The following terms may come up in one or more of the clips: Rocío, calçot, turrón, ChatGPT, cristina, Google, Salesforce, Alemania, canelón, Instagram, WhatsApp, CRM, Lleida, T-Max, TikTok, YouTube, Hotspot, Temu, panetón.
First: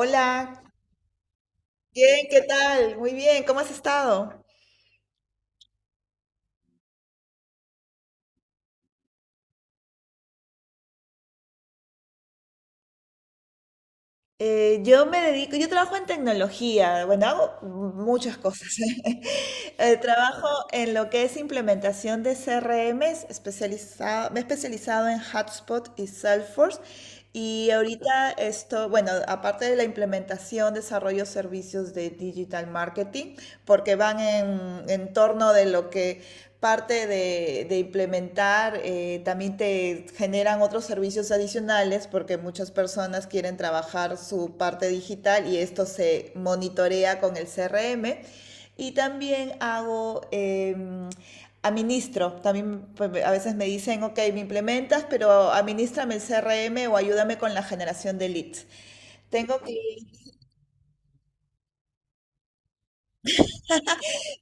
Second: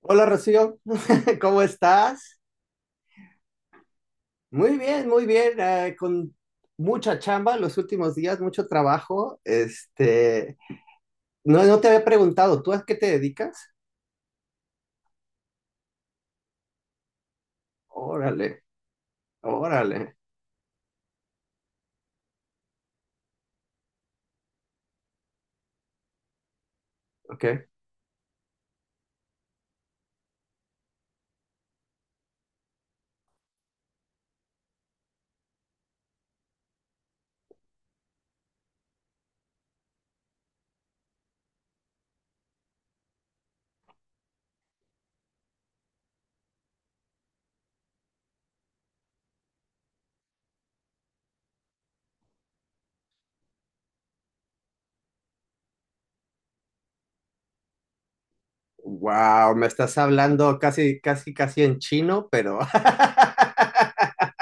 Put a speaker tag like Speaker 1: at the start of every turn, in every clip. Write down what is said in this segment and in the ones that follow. Speaker 1: Hola Rocío, ¿cómo
Speaker 2: bien,
Speaker 1: estás?
Speaker 2: ¿qué tal? Muy bien, ¿cómo has estado?
Speaker 1: Muy bien, con mucha chamba los últimos días, mucho trabajo. No te había preguntado, ¿tú a qué te dedicas?
Speaker 2: Yo me dedico, yo trabajo en tecnología, bueno, hago muchas
Speaker 1: Órale,
Speaker 2: cosas.
Speaker 1: órale,
Speaker 2: Trabajo en lo que es implementación de CRMs, especializado, me he especializado en Hotspot y Salesforce.
Speaker 1: ok.
Speaker 2: Y ahorita esto, bueno, aparte de la implementación, desarrollo servicios de digital marketing, porque van en torno de lo que parte de implementar, también te generan otros servicios adicionales porque muchas personas quieren trabajar su parte digital y esto se monitorea con el CRM. Y también hago, administro, también pues, a veces me dicen, ok, me implementas, pero administrame el CRM o ayúdame con la generación de leads.
Speaker 1: Wow,
Speaker 2: Tengo
Speaker 1: me
Speaker 2: que
Speaker 1: estás hablando casi, casi, casi en chino, pero.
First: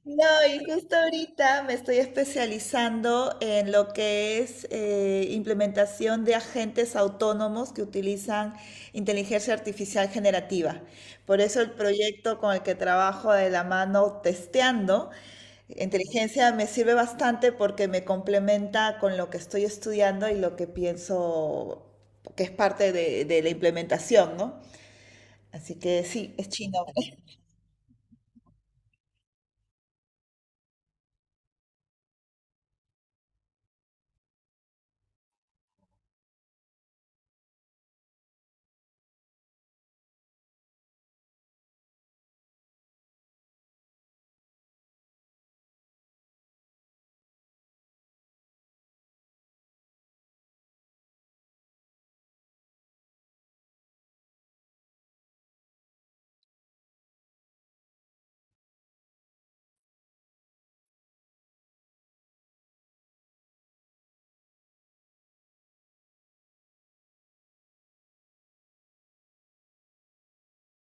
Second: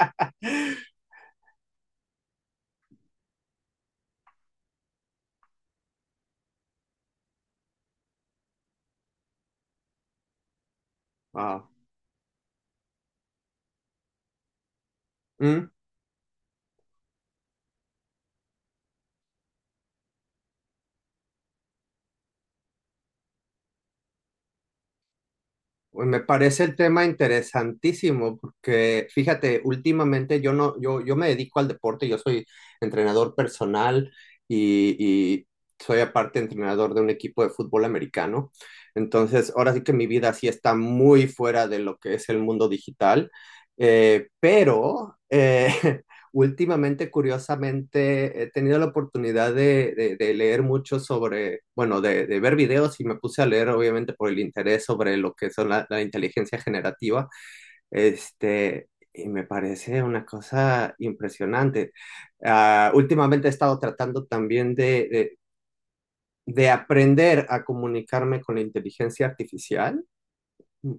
Speaker 2: no, y justo ahorita me estoy especializando en lo que es implementación de agentes autónomos que utilizan inteligencia artificial generativa. Por eso el proyecto con el que trabajo de la mano testeando
Speaker 1: Wow.
Speaker 2: inteligencia me sirve bastante porque me complementa con lo que estoy estudiando y lo que pienso que es parte de la implementación, ¿no? Así que
Speaker 1: Pues me
Speaker 2: sí, es
Speaker 1: parece el
Speaker 2: chino.
Speaker 1: tema interesantísimo porque fíjate, últimamente yo no, yo me dedico al deporte, yo soy entrenador personal y soy aparte entrenador de un equipo de fútbol americano. Entonces, ahora sí que mi vida sí está muy fuera de lo que es el mundo digital, eh, pero eh, Últimamente, curiosamente, he tenido la oportunidad de leer mucho sobre, bueno, de ver videos y me puse a leer, obviamente, por el interés sobre lo que son la inteligencia generativa. Y me parece una cosa impresionante. Ah, últimamente he estado tratando también de aprender a comunicarme con la inteligencia artificial,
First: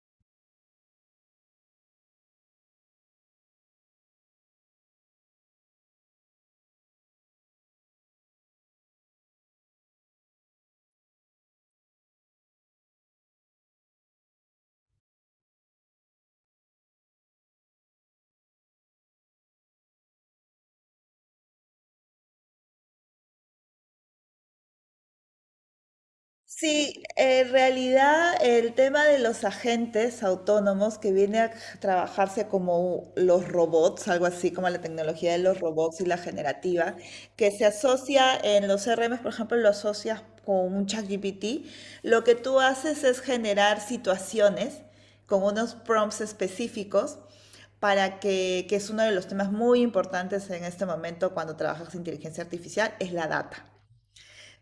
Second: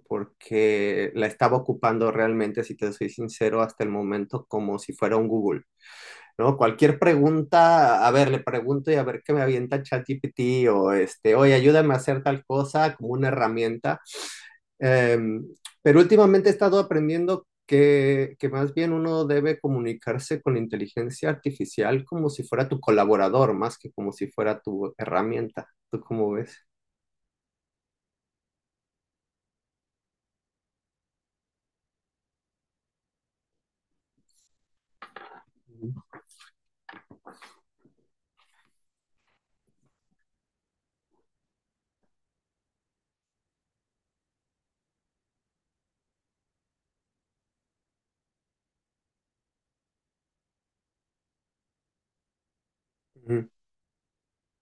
Speaker 1: porque la estaba ocupando realmente, si te soy sincero, hasta el momento como si fuera un Google. ¿No? Cualquier pregunta, a ver, le pregunto y a ver qué me avienta ChatGPT o este, oye, ayúdame a hacer tal cosa como una herramienta. Eh, pero últimamente he estado aprendiendo que más bien uno debe comunicarse con la inteligencia artificial como si fuera tu colaborador, más que como si fuera tu herramienta. ¿Tú cómo ves?
Speaker 2: Sí, en realidad el tema de los agentes autónomos que viene a trabajarse como los robots, algo así como la tecnología de los robots y la generativa, que se asocia en los CRM, por ejemplo, lo asocias con un ChatGPT, lo que tú haces es generar situaciones con unos prompts específicos para que es uno de los temas muy importantes en este momento cuando trabajas inteligencia artificial, es la
Speaker 1: Ujú,
Speaker 2: data,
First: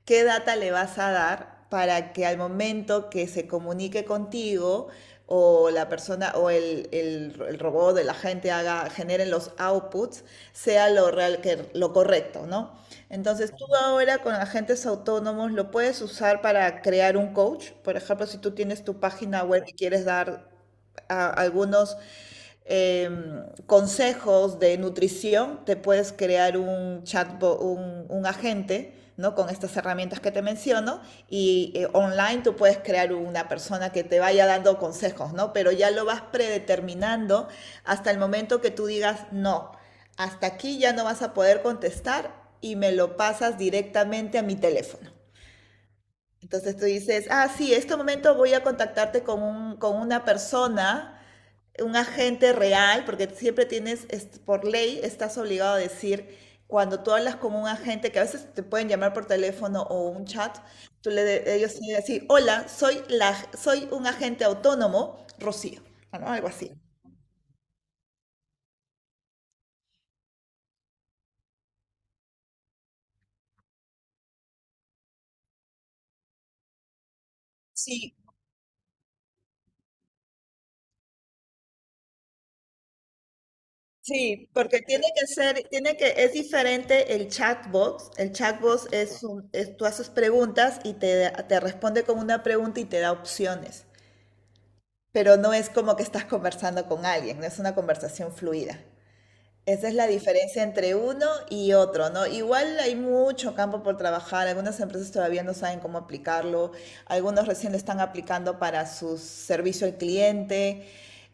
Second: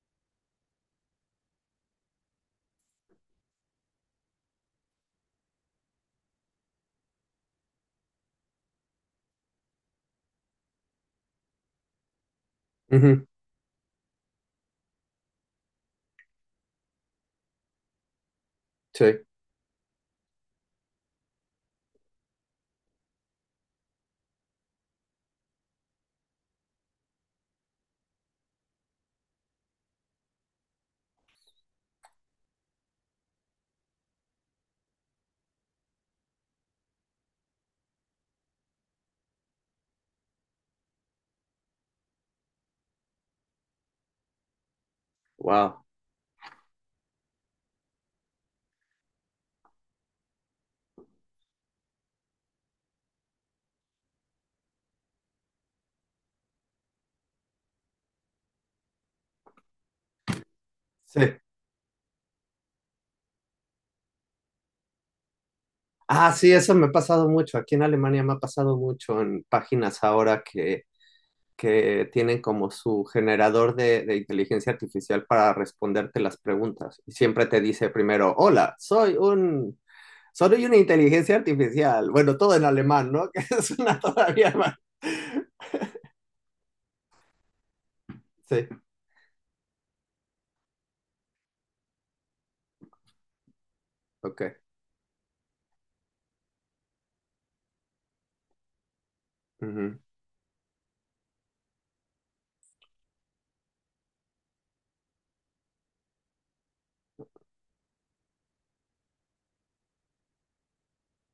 Speaker 2: qué data le vas a dar para que al momento que se comunique contigo o la persona o el robot el agente haga, generen los outputs, sea lo real que lo correcto, ¿no?
Speaker 1: ujú,
Speaker 2: Entonces tú ahora con agentes autónomos lo puedes usar para crear un coach, por ejemplo, si tú tienes tu
Speaker 1: sí,
Speaker 2: página web y quieres dar a algunos eh, consejos de nutrición, te puedes crear un chatbot, un agente, ¿no? Con estas herramientas que te menciono y online tú puedes crear una persona que te vaya dando consejos, ¿no? Pero ya lo vas predeterminando hasta el momento que tú digas, no, hasta aquí ya no vas a poder contestar y me lo pasas directamente a mi teléfono.
Speaker 1: wow.
Speaker 2: Entonces tú dices, ah, sí, en este momento voy a contactarte con, un, con una persona, un agente real, porque siempre tienes, por ley, estás obligado a decir, cuando tú hablas con un agente, que a veces te pueden llamar por teléfono o un chat, tú
Speaker 1: Sí.
Speaker 2: le, ellos tienen que decir, hola, soy, la, soy un agente autónomo, Rocío, ¿no?
Speaker 1: Ah,
Speaker 2: Algo
Speaker 1: sí,
Speaker 2: así.
Speaker 1: eso me ha pasado mucho. Aquí en Alemania me ha pasado mucho en páginas ahora que tienen como su generador de inteligencia artificial para responderte las preguntas. Y siempre te dice
Speaker 2: Sí,
Speaker 1: primero, hola, soy una inteligencia artificial. Bueno, todo en alemán, ¿no? Que es una
Speaker 2: sí,
Speaker 1: todavía más.
Speaker 2: porque tiene que ser, tiene que, es diferente el chatbot. El
Speaker 1: Sí,
Speaker 2: chatbot es, un, es tú haces preguntas y te responde con una pregunta y te da opciones.
Speaker 1: ok.
Speaker 2: Pero no es como que estás conversando con alguien, no es una conversación fluida. Esa es
Speaker 1: Ujú,
Speaker 2: la diferencia entre uno y otro, ¿no? Igual hay mucho campo por trabajar, algunas empresas todavía no saben cómo aplicarlo, algunos recién lo están aplicando para su servicio al cliente,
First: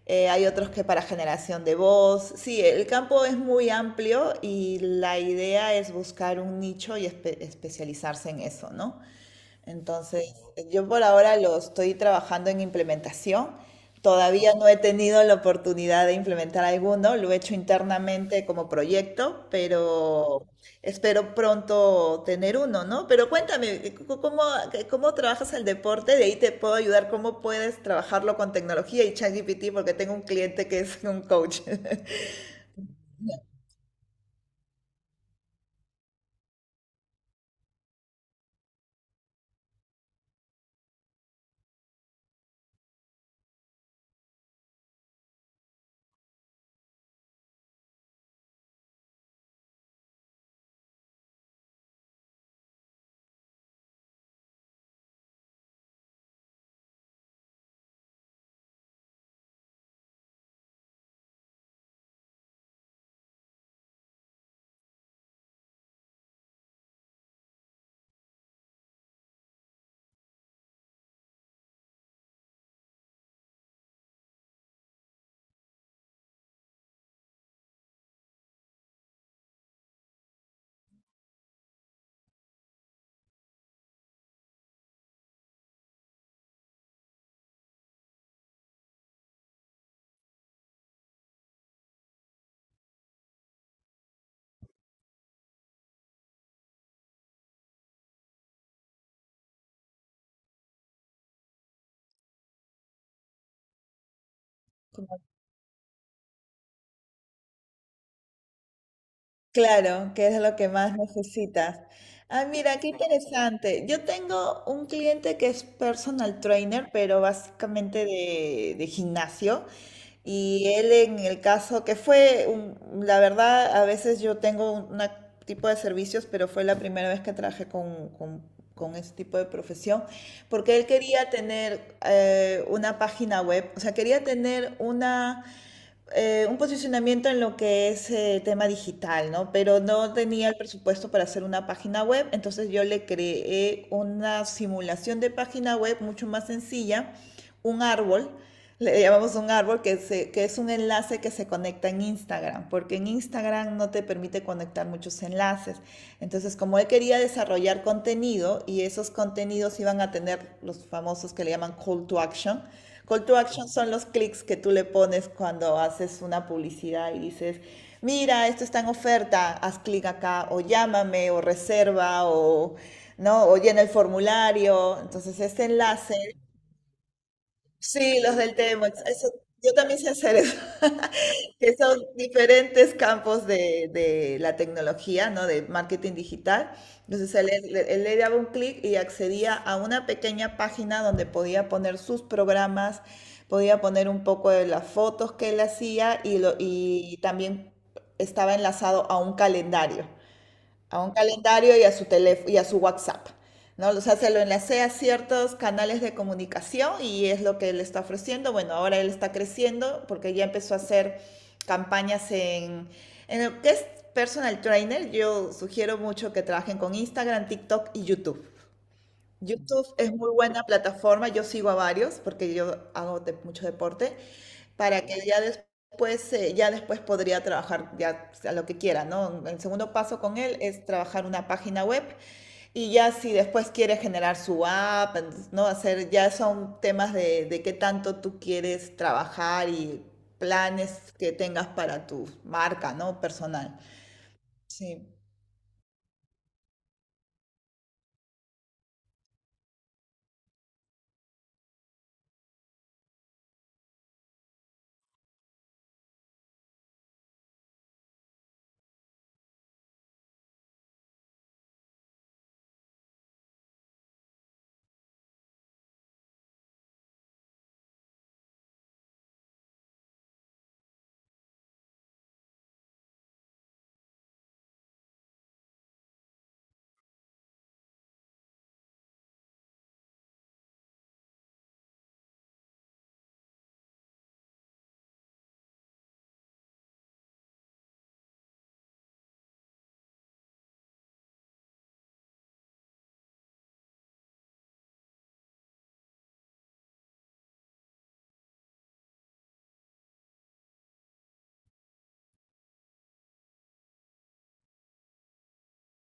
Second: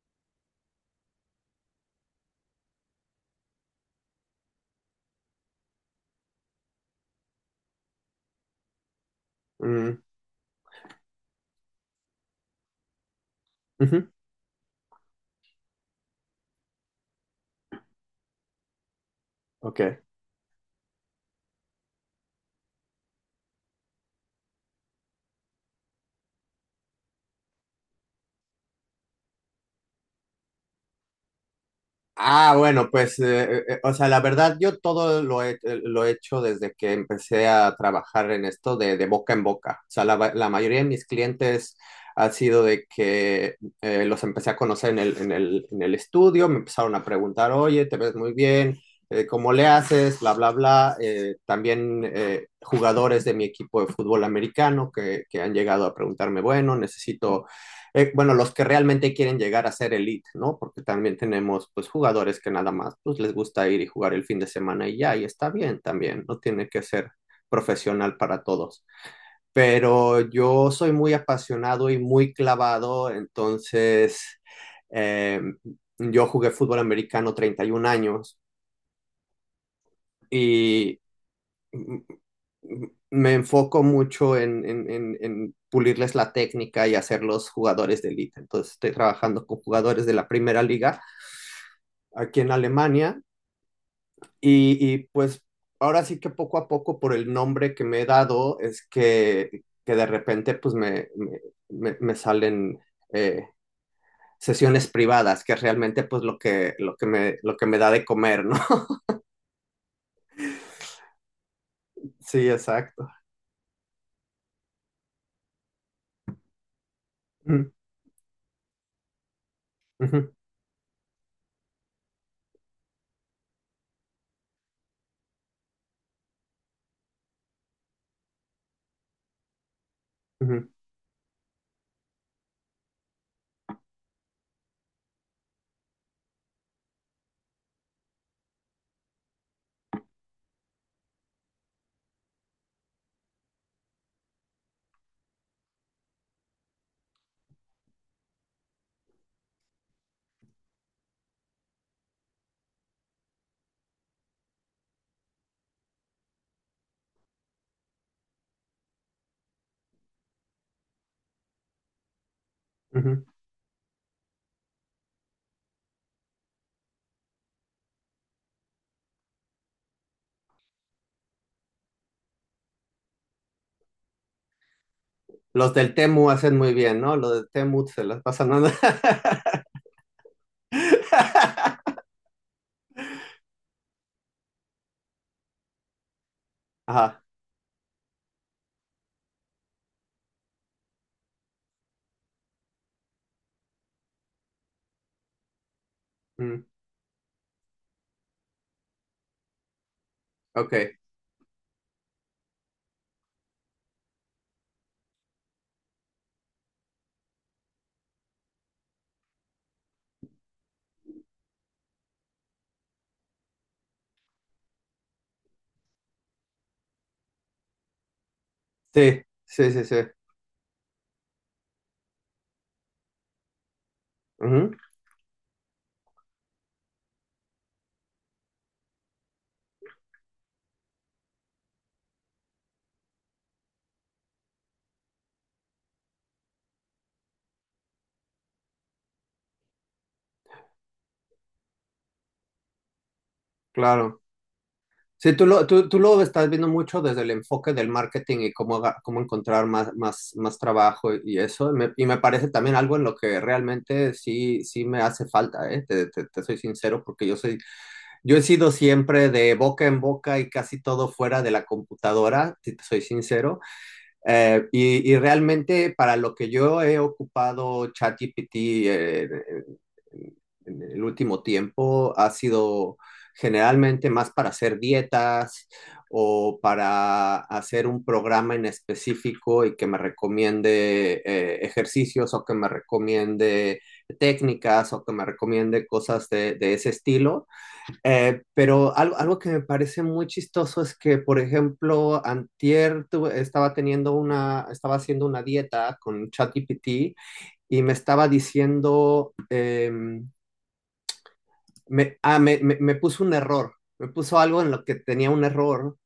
Speaker 2: hay otros que para generación de voz. Sí, el campo es muy amplio y la idea es buscar un nicho y especializarse en eso, ¿no?
Speaker 1: ujú,
Speaker 2: Entonces, yo por ahora lo estoy trabajando en implementación.
Speaker 1: ujú,
Speaker 2: Todavía no he tenido la oportunidad de implementar alguno, lo he hecho internamente como proyecto,
Speaker 1: ok.
Speaker 2: pero espero pronto tener uno, ¿no? Pero cuéntame, ¿cómo, cómo trabajas el deporte? De ahí te puedo ayudar, ¿cómo puedes trabajarlo con tecnología y ChatGPT? Porque tengo un cliente que es un coach.
Speaker 1: Ah, bueno, pues, o sea, la verdad, yo todo lo he hecho desde que empecé a trabajar en esto de boca en boca. O sea, la mayoría de mis clientes ha sido de que los empecé a conocer en en el estudio, me empezaron a preguntar, oye, te ves muy bien, ¿cómo le haces? Bla, bla, bla. También jugadores de mi equipo de fútbol americano que han llegado a preguntarme, bueno, necesito bueno, los que realmente quieren llegar a ser elite, ¿no? Porque también tenemos, pues, jugadores que nada más, pues, les gusta ir y jugar el fin de semana y ya, y está bien también, no tiene que ser profesional para todos. Pero yo soy muy apasionado y muy clavado, entonces, eh, yo jugué fútbol americano 31 años y mm, me enfoco mucho en pulirles la técnica y hacerlos jugadores de élite. Entonces estoy trabajando con jugadores de la primera liga aquí en Alemania pues ahora sí que poco a poco por el nombre que me he dado es que de repente pues salen eh, sesiones privadas, que es realmente pues lo que, lo que me da de comer, ¿no?
Speaker 2: Claro, que es lo que más necesitas. Ah,
Speaker 1: Sí,
Speaker 2: mira, qué
Speaker 1: exacto.
Speaker 2: interesante. Yo tengo un cliente que es personal trainer, pero
Speaker 1: Ujú,
Speaker 2: básicamente de gimnasio.
Speaker 1: ujú,
Speaker 2: Y él en el caso que fue, un, la verdad, a veces yo tengo un una tipo de servicios, pero fue la primera vez que trabajé con ese tipo de profesión,
Speaker 1: ujú,
Speaker 2: porque él quería tener una página web, o sea, quería tener una un posicionamiento en lo que es tema digital, ¿no? Pero no tenía el presupuesto para hacer una página web, entonces yo le creé una simulación de página web mucho más sencilla, un árbol, le llamamos un árbol, que, que es un enlace que se conecta en Instagram, porque en Instagram no te permite conectar muchos enlaces. Entonces, como él quería desarrollar contenido y esos contenidos iban a tener los famosos que le llaman call to action. Call
Speaker 1: ujú.
Speaker 2: to action son los clics que tú le pones cuando haces una publicidad y dices, mira, esto está en oferta, haz clic acá, o llámame, o reserva, o, ¿no? O llena el formulario. Entonces, este
Speaker 1: Los del
Speaker 2: enlace
Speaker 1: Temu hacen muy bien, ¿no? Los del Temu se
Speaker 2: sí,
Speaker 1: las
Speaker 2: los
Speaker 1: pasan
Speaker 2: del
Speaker 1: nada.
Speaker 2: T-Max. Eso, yo también sé hacer eso, que son diferentes campos de la tecnología, ¿no? De marketing digital.
Speaker 1: Ajá.
Speaker 2: Entonces él, él le daba un clic y accedía a una pequeña página donde podía poner sus programas, podía poner un poco de las fotos que él hacía y, lo,
Speaker 1: Mm,
Speaker 2: y también estaba enlazado
Speaker 1: ok.
Speaker 2: a un calendario y a su teléfono y a su WhatsApp, ¿no? O sea, se lo enlacé a ciertos canales de comunicación y es lo que él está ofreciendo. Bueno, ahora él está creciendo porque ya empezó a hacer campañas en lo que es personal trainer. Yo sugiero mucho que trabajen con Instagram, TikTok y YouTube.
Speaker 1: Sí, sí, sí,
Speaker 2: YouTube
Speaker 1: sí.
Speaker 2: es muy buena plataforma, yo sigo a varios porque yo hago mucho deporte,
Speaker 1: Ujú,
Speaker 2: para que ya después podría trabajar ya a lo que quiera, ¿no? El segundo paso con él es trabajar una página web y ya si después quiere generar su app, entonces, ¿no? Hacer, ya son temas de qué tanto tú quieres trabajar y planes que tengas para tu marca, ¿no? Personal.
Speaker 1: claro.
Speaker 2: Sí.
Speaker 1: Sí, tú lo estás viendo mucho desde el enfoque del marketing y cómo, aga- cómo encontrar más, más, más trabajo y eso. Me- y me parece también algo en lo que realmente sí, sí me hace falta, ¿eh? Te soy sincero, porque yo soy, yo he sido siempre de boca en boca y casi todo fuera de la computadora, si te soy sincero. Y realmente para lo que yo he ocupado ChatGPT en el último tiempo ha sido generalmente más para hacer dietas o para hacer un programa en específico y que me recomiende ejercicios o que me recomiende técnicas o que me recomiende cosas de ese estilo. Pero algo que me parece muy chistoso es que, por ejemplo, antier estaba teniendo una, estaba haciendo una dieta con ChatGPT y me estaba diciendo me puso un error, me puso algo en lo que tenía un error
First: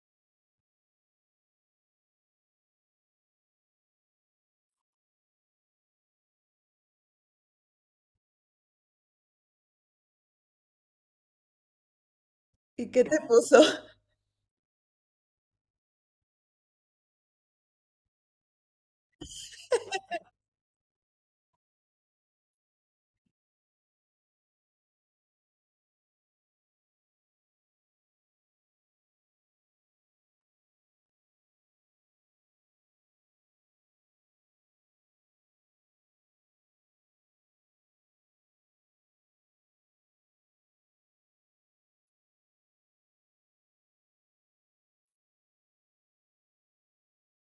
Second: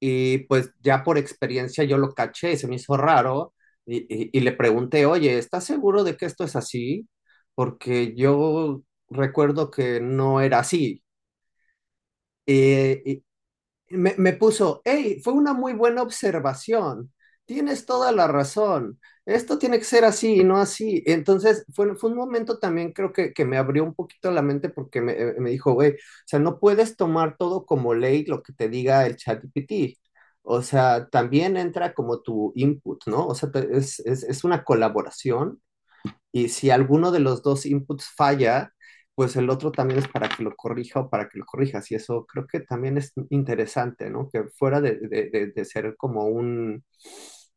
Speaker 1: y pues ya por experiencia yo lo caché y se me hizo raro y le pregunté, oye, ¿estás seguro de que esto es así? Porque yo recuerdo que no era así.
Speaker 2: ¿Y
Speaker 1: Eh,
Speaker 2: qué te
Speaker 1: y,
Speaker 2: puso?
Speaker 1: me puso, hey, fue una muy buena observación. Tienes toda la razón. Esto tiene que ser así y no así. Entonces, fue un momento también creo que me abrió un poquito la mente porque me dijo, güey, o sea, no puedes tomar todo como ley lo que te diga el chat GPT. O sea, también entra como tu input, ¿no? O sea, es una colaboración y si alguno de los dos inputs falla, pues el otro también es para que lo corrija o para que lo corrijas. Y eso creo que también es interesante, ¿no? Que fuera de ser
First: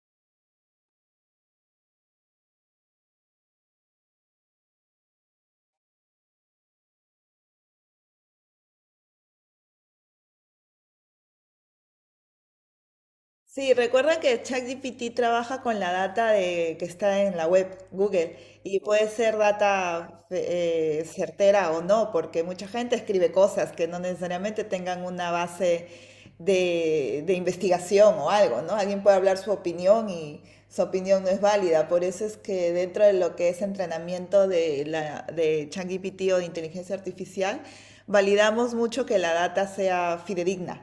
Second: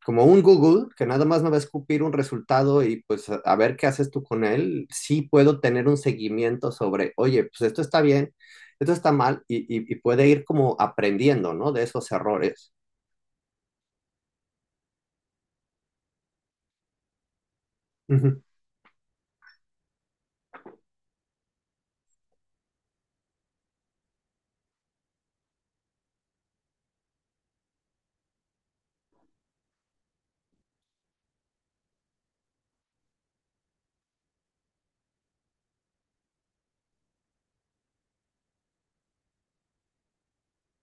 Speaker 1: como un Google, que nada más me va a escupir un resultado y pues a ver qué haces tú con él, sí puedo tener un seguimiento sobre, oye, pues esto está bien, esto está mal y puede ir como aprendiendo, ¿no? De esos errores.
Speaker 2: Sí, recuerda que ChatGPT trabaja con la data de, que está en la web
Speaker 1: Uh
Speaker 2: Google
Speaker 1: -huh.
Speaker 2: y puede ser data certera o no, porque mucha gente escribe cosas que no necesariamente tengan una base de investigación o algo, ¿no? Alguien puede hablar su opinión y su opinión no es válida. Por eso es que dentro de lo que es entrenamiento de, la, de ChatGPT o de inteligencia artificial, validamos mucho que la data sea fidedigna,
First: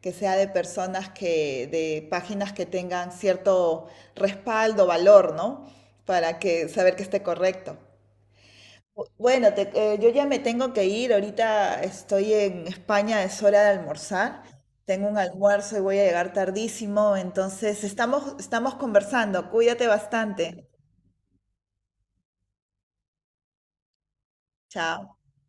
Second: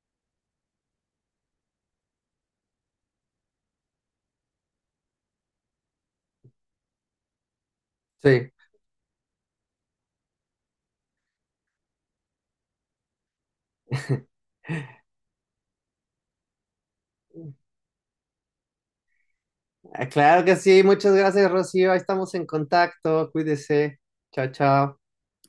Speaker 2: que sea de personas que, de páginas que tengan cierto respaldo, valor, ¿no? Para que saber que esté correcto.
Speaker 1: Sí.
Speaker 2: Bueno, yo ya me tengo que ir, ahorita estoy en España, es hora de almorzar, tengo un almuerzo y voy a llegar tardísimo, entonces estamos, estamos conversando, cuídate
Speaker 1: Ah, claro que
Speaker 2: bastante,
Speaker 1: sí, muchas gracias, Rocío. Ahí estamos en contacto. Cuídese. Chao, chao.
Speaker 2: chao.